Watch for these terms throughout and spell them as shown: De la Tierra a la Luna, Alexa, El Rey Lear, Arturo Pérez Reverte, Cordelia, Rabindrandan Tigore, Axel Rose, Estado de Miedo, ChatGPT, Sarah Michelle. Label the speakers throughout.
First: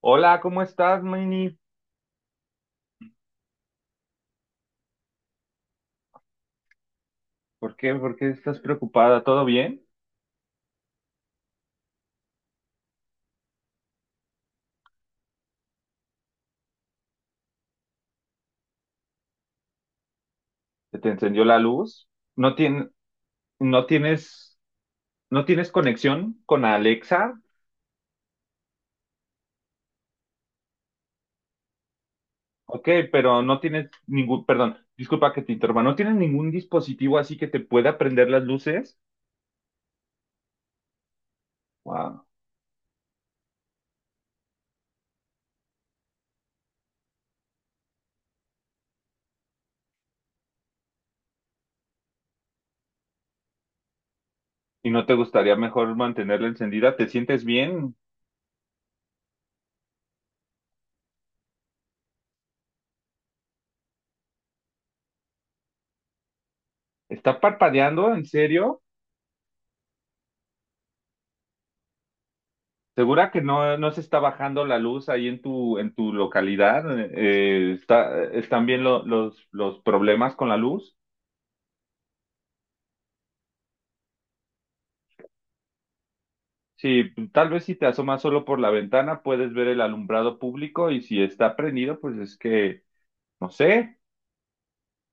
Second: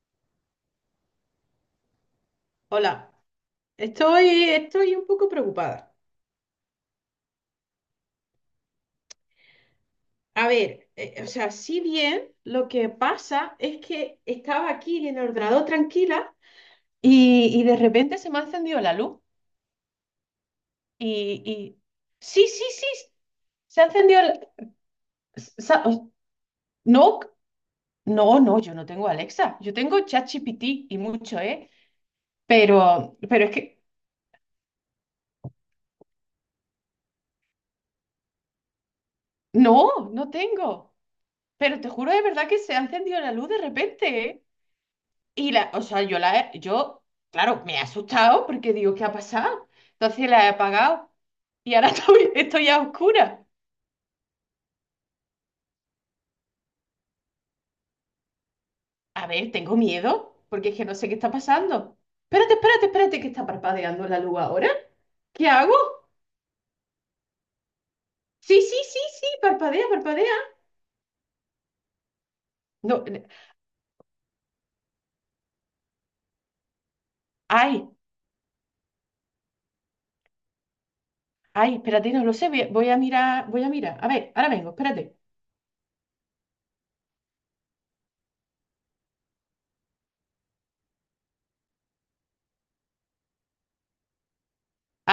Speaker 1: Hola, ¿cómo estás, Mini?
Speaker 2: Hola, estoy un poco preocupada.
Speaker 1: ¿Por qué estás preocupada? ¿Todo bien?
Speaker 2: A ver, o sea, si bien lo que pasa es que estaba aquí en el ordenador tranquila y de repente se me ha encendido la luz
Speaker 1: ¿Se te
Speaker 2: y,
Speaker 1: encendió la
Speaker 2: y-
Speaker 1: luz?
Speaker 2: sí,
Speaker 1: ¿No
Speaker 2: sí, sí,
Speaker 1: tien-
Speaker 2: se
Speaker 1: no
Speaker 2: ha encendido la...
Speaker 1: tienes, no tienes
Speaker 2: sa-
Speaker 1: conexión con
Speaker 2: No,
Speaker 1: Alexa?
Speaker 2: no, no, yo no tengo Alexa, yo tengo ChatGPT y mucho, ¿eh?
Speaker 1: Ok,
Speaker 2: Pero,
Speaker 1: pero
Speaker 2: pero es
Speaker 1: no
Speaker 2: que,
Speaker 1: tienes ningún, perdón, disculpa que te interrumpa, ¿no tienes ningún dispositivo así que te pueda prender las luces?
Speaker 2: no, no tengo. Pero te juro de
Speaker 1: Wow.
Speaker 2: verdad que se ha encendido la luz de repente, ¿eh? Y la, o sea, yo la he, yo, claro, me he asustado porque digo, ¿qué ha pasado? Entonces la he apagado y ahora estoy a oscuras.
Speaker 1: ¿Y no te gustaría mejor mantenerla encendida? ¿Te sientes bien?
Speaker 2: A ver, tengo miedo porque es que no sé qué está pasando. Espérate, espérate, espérate, que está parpadeando la luz ahora. ¿Qué hago?
Speaker 1: ¿Está parpadeando? ¿En
Speaker 2: Sí,
Speaker 1: serio?
Speaker 2: sí, sí, sí, parpadea, parpadea. No,
Speaker 1: ¿Segura que no, no se está bajando la luz ahí en tu localidad?
Speaker 2: ay,
Speaker 1: Está, ¿están bien los problemas con la luz?
Speaker 2: ay, espérate, no lo sé, voy a mirar, voy a mirar. A ver, ahora vengo, espérate.
Speaker 1: Sí, tal vez si te asomas solo por la ventana puedes ver el alumbrado público y si está prendido, pues es que, no sé,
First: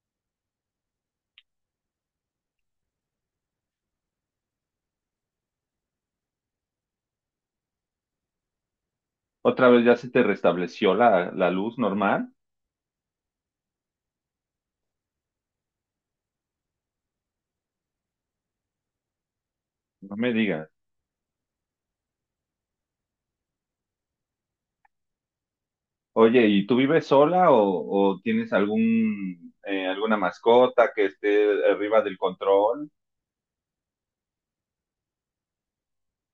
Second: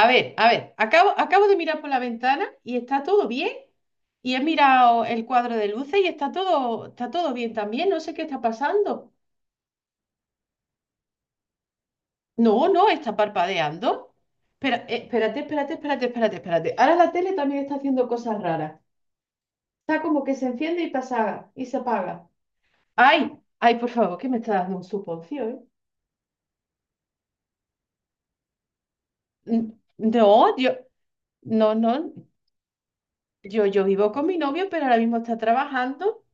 Speaker 2: A ver, acabo de mirar por la ventana y está todo bien. Y he mirado el cuadro de luces y está todo bien también. No sé qué está pasando.
Speaker 1: otra vez ya se te restableció la luz normal.
Speaker 2: No, no, está parpadeando. Espera, espérate, espérate, espérate, espérate, espérate. Ahora la tele también está haciendo cosas raras. Está
Speaker 1: No
Speaker 2: como
Speaker 1: me
Speaker 2: que se
Speaker 1: digas.
Speaker 2: enciende y pasa y se apaga. Ay, ay, por favor, que me está dando un suponcio, ¿eh?
Speaker 1: Oye, ¿y tú vives sola o tienes algún, alguna
Speaker 2: No, yo,
Speaker 1: mascota que esté
Speaker 2: no,
Speaker 1: arriba
Speaker 2: no.
Speaker 1: del control?
Speaker 2: Yo vivo con mi novio, pero ahora mismo está trabajando.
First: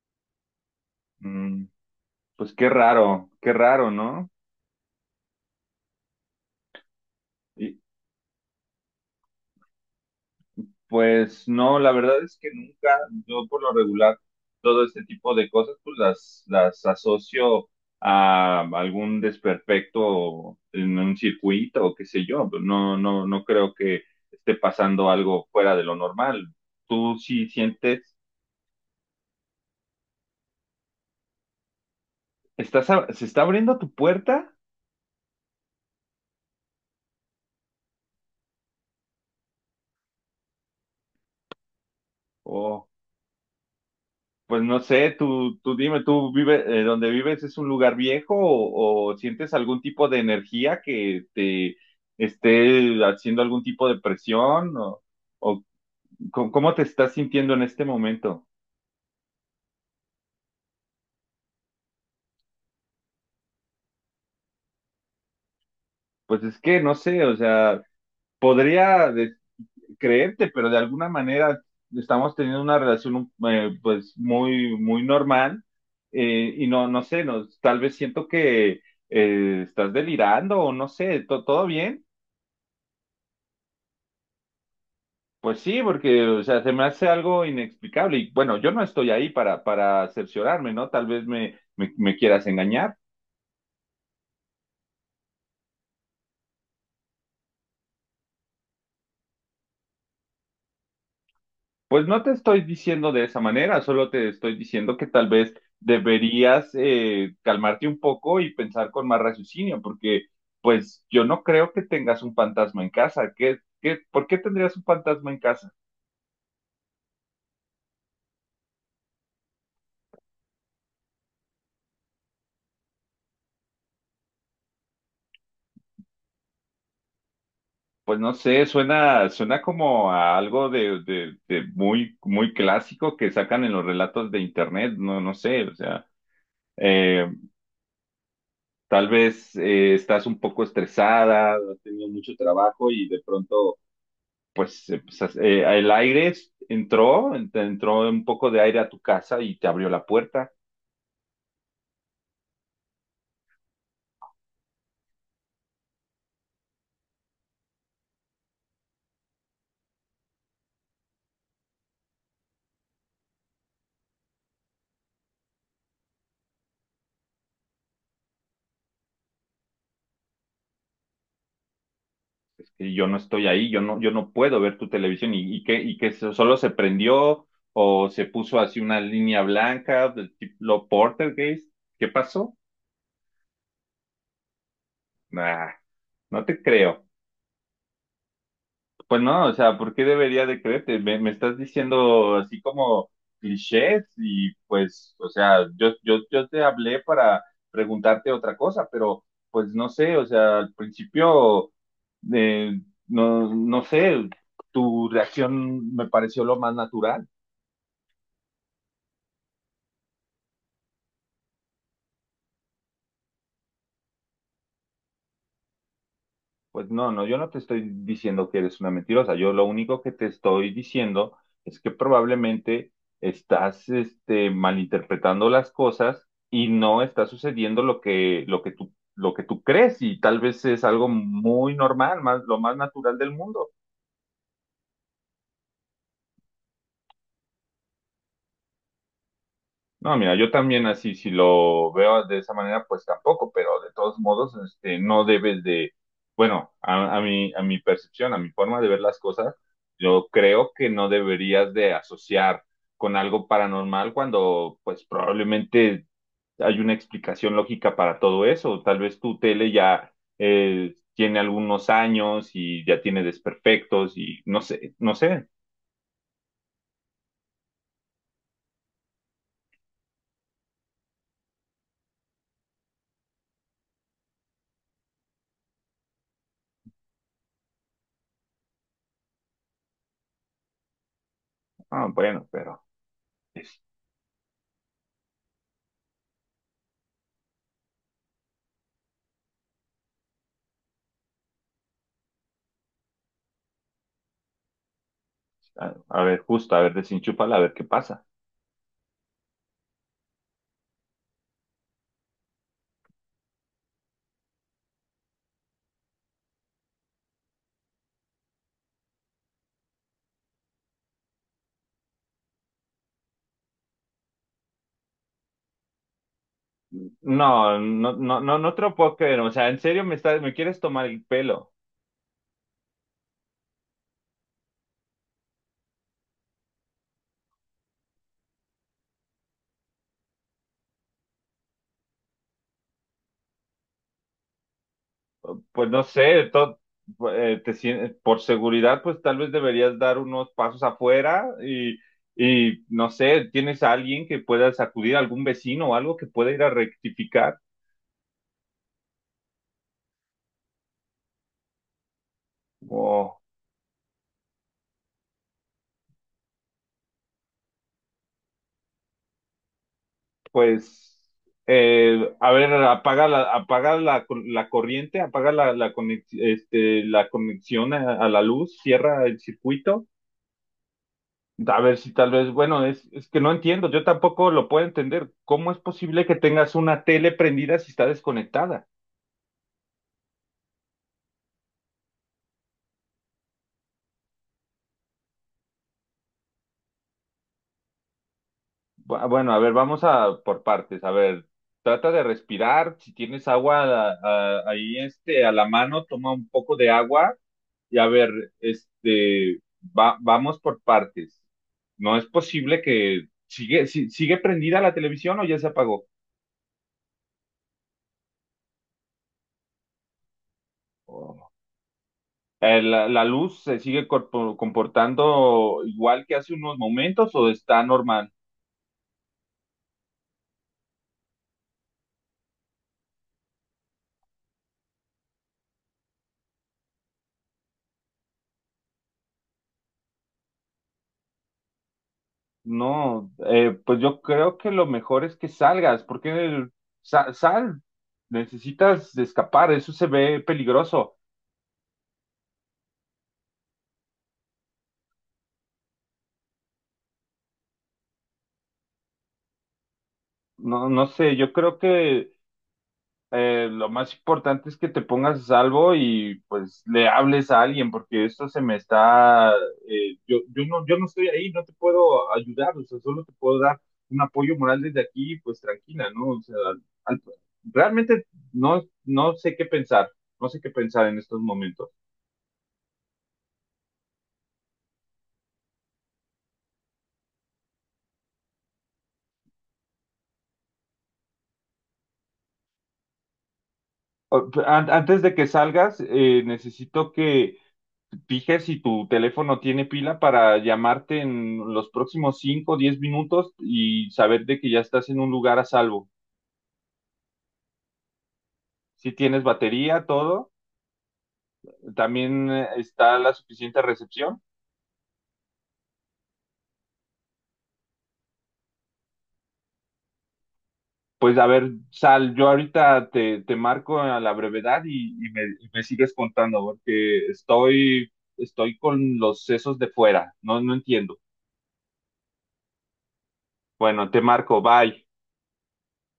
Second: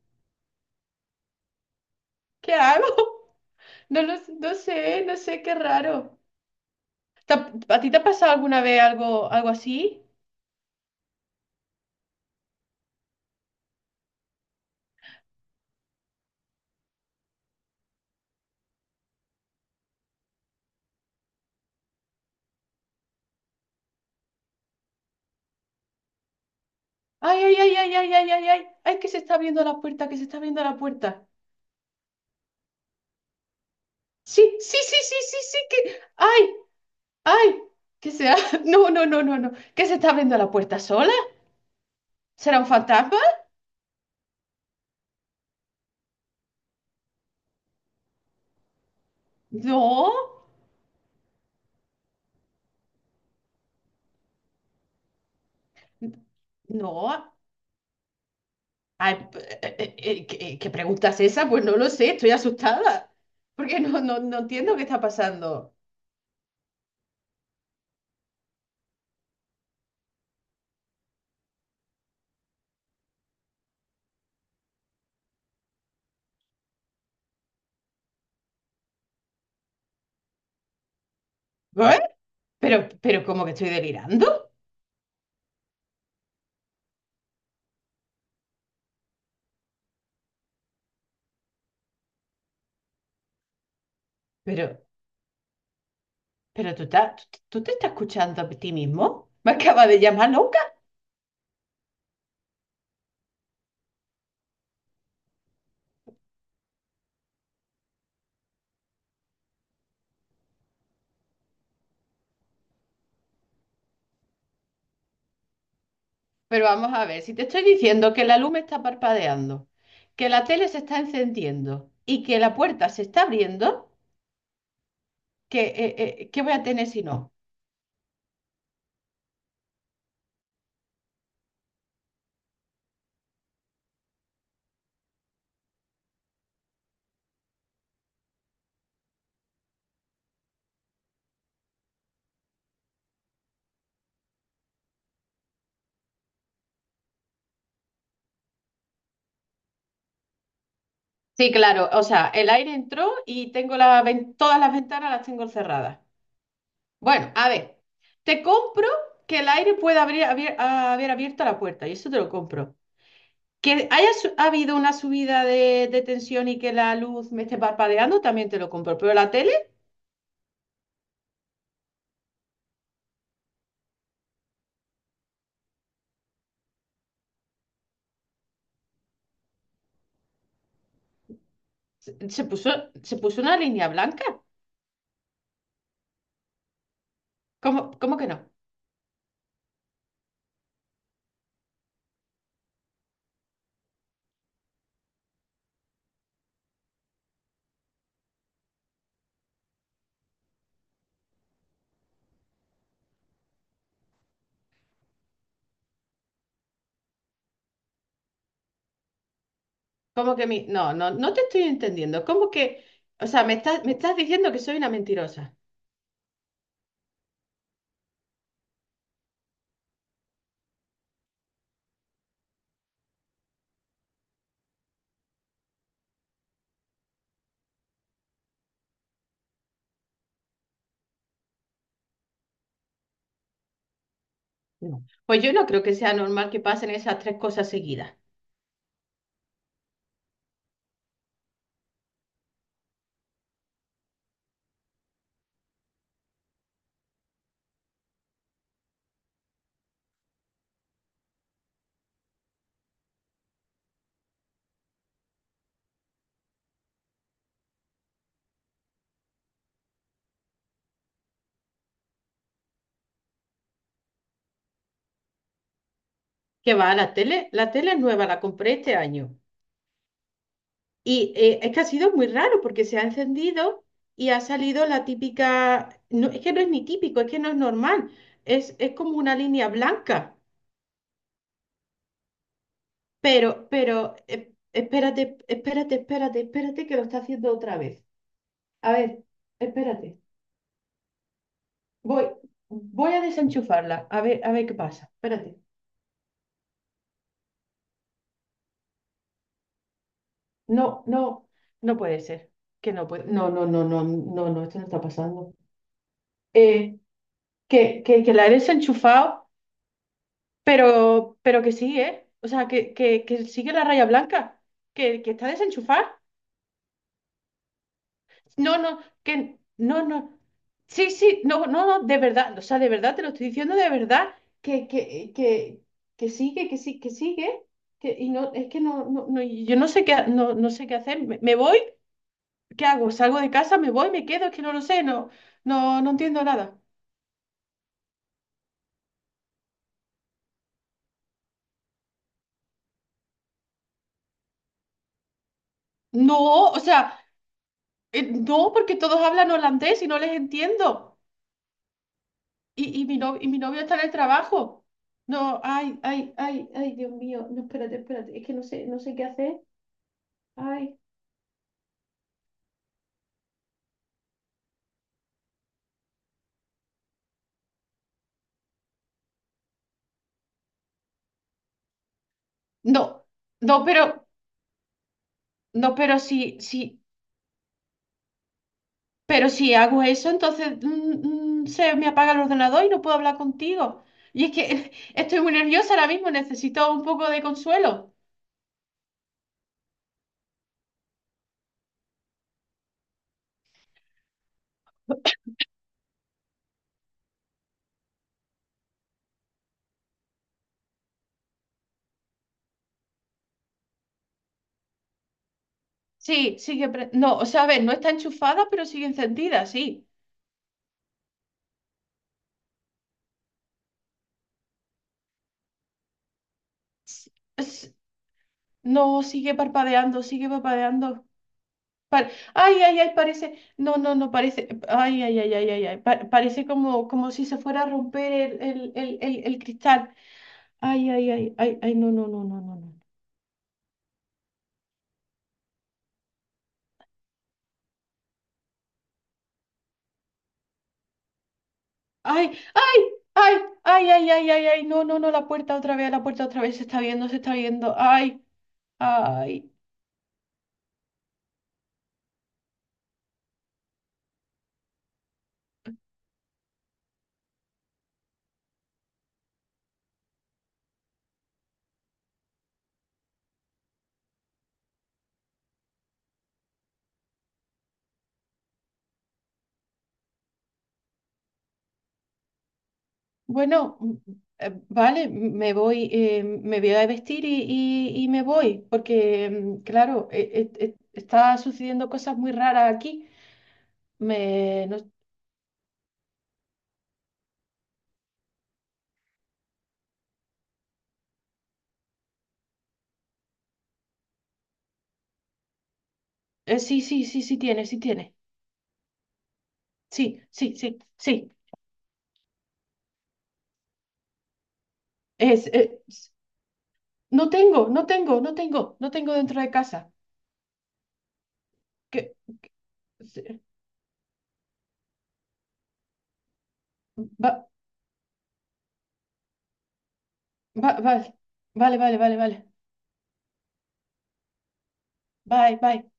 Speaker 1: Mm,
Speaker 2: ¿Qué
Speaker 1: pues
Speaker 2: hago?
Speaker 1: qué raro,
Speaker 2: No,
Speaker 1: ¿no?
Speaker 2: no sé, no sé, qué raro. ¿A ti te ha pasado alguna vez algo, algo así?
Speaker 1: Pues no, la verdad es que nunca, yo por lo regular, todo este tipo de cosas, pues las asocio a algún desperfecto en un circuito o qué sé yo. Pues no, no, no creo que esté pasando algo fuera de lo normal. ¿Tú
Speaker 2: Ay,
Speaker 1: sí
Speaker 2: ay, ay, ay, ay,
Speaker 1: sientes,
Speaker 2: ay, ay, ay, ay, que se está abriendo la puerta, que se está abriendo la puerta.
Speaker 1: estás, se está abriendo tu
Speaker 2: Sí,
Speaker 1: puerta?
Speaker 2: sí, sí, sí, sí, sí, que, ay, ay, que sea, no, no, no, no, no, que se está abriendo la puerta sola. ¿Será un
Speaker 1: O
Speaker 2: fantasma?
Speaker 1: pues no sé, tú dime, ¿tú vives, donde vives es un lugar viejo o sientes algún tipo
Speaker 2: No,
Speaker 1: de energía que te esté haciendo algún tipo de presión o cómo te estás
Speaker 2: no.
Speaker 1: sintiendo en este momento?
Speaker 2: Ay, ¿qué, qué pregunta es esa? Pues no lo sé, estoy asustada, porque no, no, no entiendo qué está pasando.
Speaker 1: Pues es que no sé, o sea, podría de- creerte, pero de alguna manera estamos teniendo una relación pues muy, muy normal, y no, no sé, no, tal vez siento que estás delirando o no sé, ¿ ¿todo
Speaker 2: ¿Eh?
Speaker 1: bien?
Speaker 2: Pero, ¿cómo que estoy delirando?
Speaker 1: Pues sí, porque, o sea, se me hace algo inexplicable. Y bueno, yo no estoy ahí para cerciorarme, ¿no? Tal vez me, me, me quieras engañar.
Speaker 2: Pero, pero tú te estás escuchando a ti mismo. Me acaba de llamar loca.
Speaker 1: Pues no te estoy diciendo de esa manera, solo te estoy diciendo que tal vez deberías calmarte un poco y pensar con más raciocinio, porque pues yo no creo que tengas un fantasma en casa. ¿Qué, qué, por qué tendrías un fantasma en casa?
Speaker 2: Pero vamos a ver, si te estoy diciendo que la luz me está parpadeando, que la tele se está encendiendo y que la puerta se está abriendo, ¿qué, qué voy a tener si no?
Speaker 1: Pues no sé, suena, suena como a algo de muy, muy clásico que sacan en los relatos de internet, no, no sé, o sea. Eh, Tal vez estás un poco estresada, has tenido mucho trabajo y de pronto, pues, pues, el entró, entró un poco de aire a tu casa y te abrió la puerta.
Speaker 2: Sí, claro, o sea, el aire entró y tengo todas las ventanas las tengo cerradas. Bueno, a ver, te compro que el aire pueda haber abierto la puerta y eso te lo compro. Que haya habido una subida de tensión y que la luz me esté parpadeando, también te lo compro. Pero la tele
Speaker 1: Es que yo no estoy ahí, yo no, yo no puedo ver tu televisión y que solo se prendió o se puso así una línea blanca del tipo Portergeist. ¿Qué
Speaker 2: se, se
Speaker 1: pasó?
Speaker 2: puso, se puso una línea blanca.
Speaker 1: Nah, no te creo.
Speaker 2: ¿Cómo, cómo que no?
Speaker 1: Pues no, o sea, ¿por qué debería de creerte? Me estás diciendo así como clichés y pues, o sea, yo te hablé para preguntarte otra cosa, pero pues no sé, o sea, al principio, eh, no, no sé, tu reacción me pareció lo más natural.
Speaker 2: ¿Cómo que mi... No, no, no te estoy entendiendo. ¿Cómo que... O sea, me estás diciendo que soy una mentirosa.
Speaker 1: Pues no, no, yo no te estoy diciendo que eres una mentirosa. Yo lo único que te estoy diciendo es que probablemente estás, este, malinterpretando las cosas y no está sucediendo lo que tú crees y tal vez es algo muy normal, más, lo más natural del mundo.
Speaker 2: No. Pues yo no creo que sea normal que pasen esas tres cosas seguidas.
Speaker 1: No, mira, yo también así, si lo veo de esa manera, pues tampoco, pero de todos modos, este, no debes de, bueno, a mi percepción, a mi forma de ver las cosas, yo creo que no deberías de asociar con algo paranormal cuando, pues probablemente hay una explicación lógica para todo eso. Tal vez tu tele ya tiene algunos años y ya tiene desperfectos y no sé, no sé.
Speaker 2: Que va a la tele es nueva, la compré este año. Y es que ha sido muy raro porque se ha encendido y ha salido la típica, no, es que no es ni típico, es que no es normal, es como una línea blanca.
Speaker 1: Ah, bueno, pero
Speaker 2: Pero,
Speaker 1: es,
Speaker 2: pero, eh, espérate, espérate, espérate, espérate que lo está haciendo otra vez. A ver, espérate. Voy, voy a desenchufarla, a ver qué pasa. Espérate.
Speaker 1: a ver, justo, a ver, desenchúfala, a ver qué pasa.
Speaker 2: No, no, no puede ser. Que no puede. No, no, no, no, no, no, esto no está pasando. Eh, que la he desenchufado, pero que sí, ¿eh? O sea, que sigue la raya blanca, que está desenchufada.
Speaker 1: No, no, no, no, no
Speaker 2: No,
Speaker 1: te lo
Speaker 2: no,
Speaker 1: puedo creer. O
Speaker 2: que
Speaker 1: sea, en serio
Speaker 2: no,
Speaker 1: me
Speaker 2: no.
Speaker 1: estás, me quieres tomar
Speaker 2: Sí,
Speaker 1: el
Speaker 2: sí, no,
Speaker 1: pelo.
Speaker 2: no, no, de verdad, o sea, de verdad, te lo estoy diciendo de verdad, que, que, que, que sigue, que sí, que sigue, que, y no, es que no, no, no, y yo no sé qué, no, no sé qué hacer, me voy, ¿qué hago? ¿Salgo de casa, me voy, me quedo? Es que no lo sé, no,
Speaker 1: Pues
Speaker 2: no,
Speaker 1: no
Speaker 2: no entiendo
Speaker 1: sé,
Speaker 2: nada.
Speaker 1: te por seguridad, pues tal vez deberías dar unos pasos afuera y no sé, tienes a alguien que puedas acudir, algún vecino o algo que pueda ir a
Speaker 2: No, o sea,
Speaker 1: rectificar.
Speaker 2: no, porque todos hablan holandés y no les entiendo, y mi no,
Speaker 1: O
Speaker 2: y mi novio está en el trabajo. No, ay, ay, ay, ay, Dios mío, no, espérate, espérate, es que no sé, no sé qué hacer. Ay,
Speaker 1: pues, a ver, apaga la, la corriente, apaga la, la este, la conexión a la luz, cierra el circuito. A ver si tal vez, bueno,
Speaker 2: no,
Speaker 1: es que no
Speaker 2: no,
Speaker 1: entiendo, yo
Speaker 2: pero,
Speaker 1: tampoco lo puedo entender. ¿Cómo es
Speaker 2: no, pero
Speaker 1: posible que
Speaker 2: si,
Speaker 1: tengas
Speaker 2: si,
Speaker 1: una tele prendida si está desconectada?
Speaker 2: pero si hago eso, entonces se me apaga el ordenador y no puedo hablar contigo. Y es que estoy muy nerviosa ahora mismo, necesito un poco de consuelo.
Speaker 1: Bueno, a ver, vamos a por partes. A ver, trata de respirar. Si tienes agua ahí este, a la mano, toma un poco de agua y a ver, este, va, vamos por partes. No es posible que sigue, sigue prendida la televisión o ya se apagó.
Speaker 2: Sí, sigue, no, o sea, a ver, no está enchufada, pero sigue encendida, sí.
Speaker 1: ¿La, la luz se sigue comportando igual que hace unos
Speaker 2: S-
Speaker 1: momentos o está
Speaker 2: s-
Speaker 1: normal?
Speaker 2: No, sigue parpadeando, sigue parpadeando. Pa- ay, ay, ay, parece, no, no, no, parece, ay, ay, ay, ay, ay, ay, parece como, como si se fuera a romper el cristal. Ay, ay, ay, ay, ay, no, no, no, no, no, no.
Speaker 1: No, pues yo creo que lo mejor es que salgas, porque sal, necesitas escapar, eso se ve peligroso.
Speaker 2: Ay, ay, ay, ay, ay, ay, ay, ay, no, no, no, la puerta otra vez, la puerta otra vez, se está viendo, se está viendo. Ay, ay.
Speaker 1: No, no sé, yo creo que lo más importante es que te pongas a salvo y pues le hables a alguien, porque esto se me está, yo, yo no, yo no estoy ahí, no te puedo ayudar, o sea, solo te puedo dar un apoyo moral desde aquí, pues tranquila, ¿no? O sea, al- realmente no, no sé qué pensar, no sé qué pensar en estos momentos.
Speaker 2: Bueno, vale, me voy a vestir y me voy, porque, claro, está sucediendo cosas muy raras aquí. Me, no-
Speaker 1: Antes de que salgas, necesito que fije si tu teléfono tiene pila para llamarte en los próximos 5 o 10 minutos y saber de que ya estás en un lugar a salvo.
Speaker 2: sí, sí, sí, sí tiene, sí tiene.
Speaker 1: Si tienes batería,
Speaker 2: Sí,
Speaker 1: todo,
Speaker 2: sí, sí, sí.
Speaker 1: también está la suficiente recepción.
Speaker 2: Es, es- no tengo, no tengo, no tengo, no tengo dentro de casa.
Speaker 1: Pues a ver, sal,
Speaker 2: ¿Qué?
Speaker 1: yo ahorita te, te marco a la brevedad y me sigues contando porque
Speaker 2: Va-
Speaker 1: estoy, estoy con los sesos de fuera, no, no entiendo.
Speaker 2: vale, vale, vale, vale, vale.
Speaker 1: Bueno, te marco, bye.
Speaker 2: Bye, bye.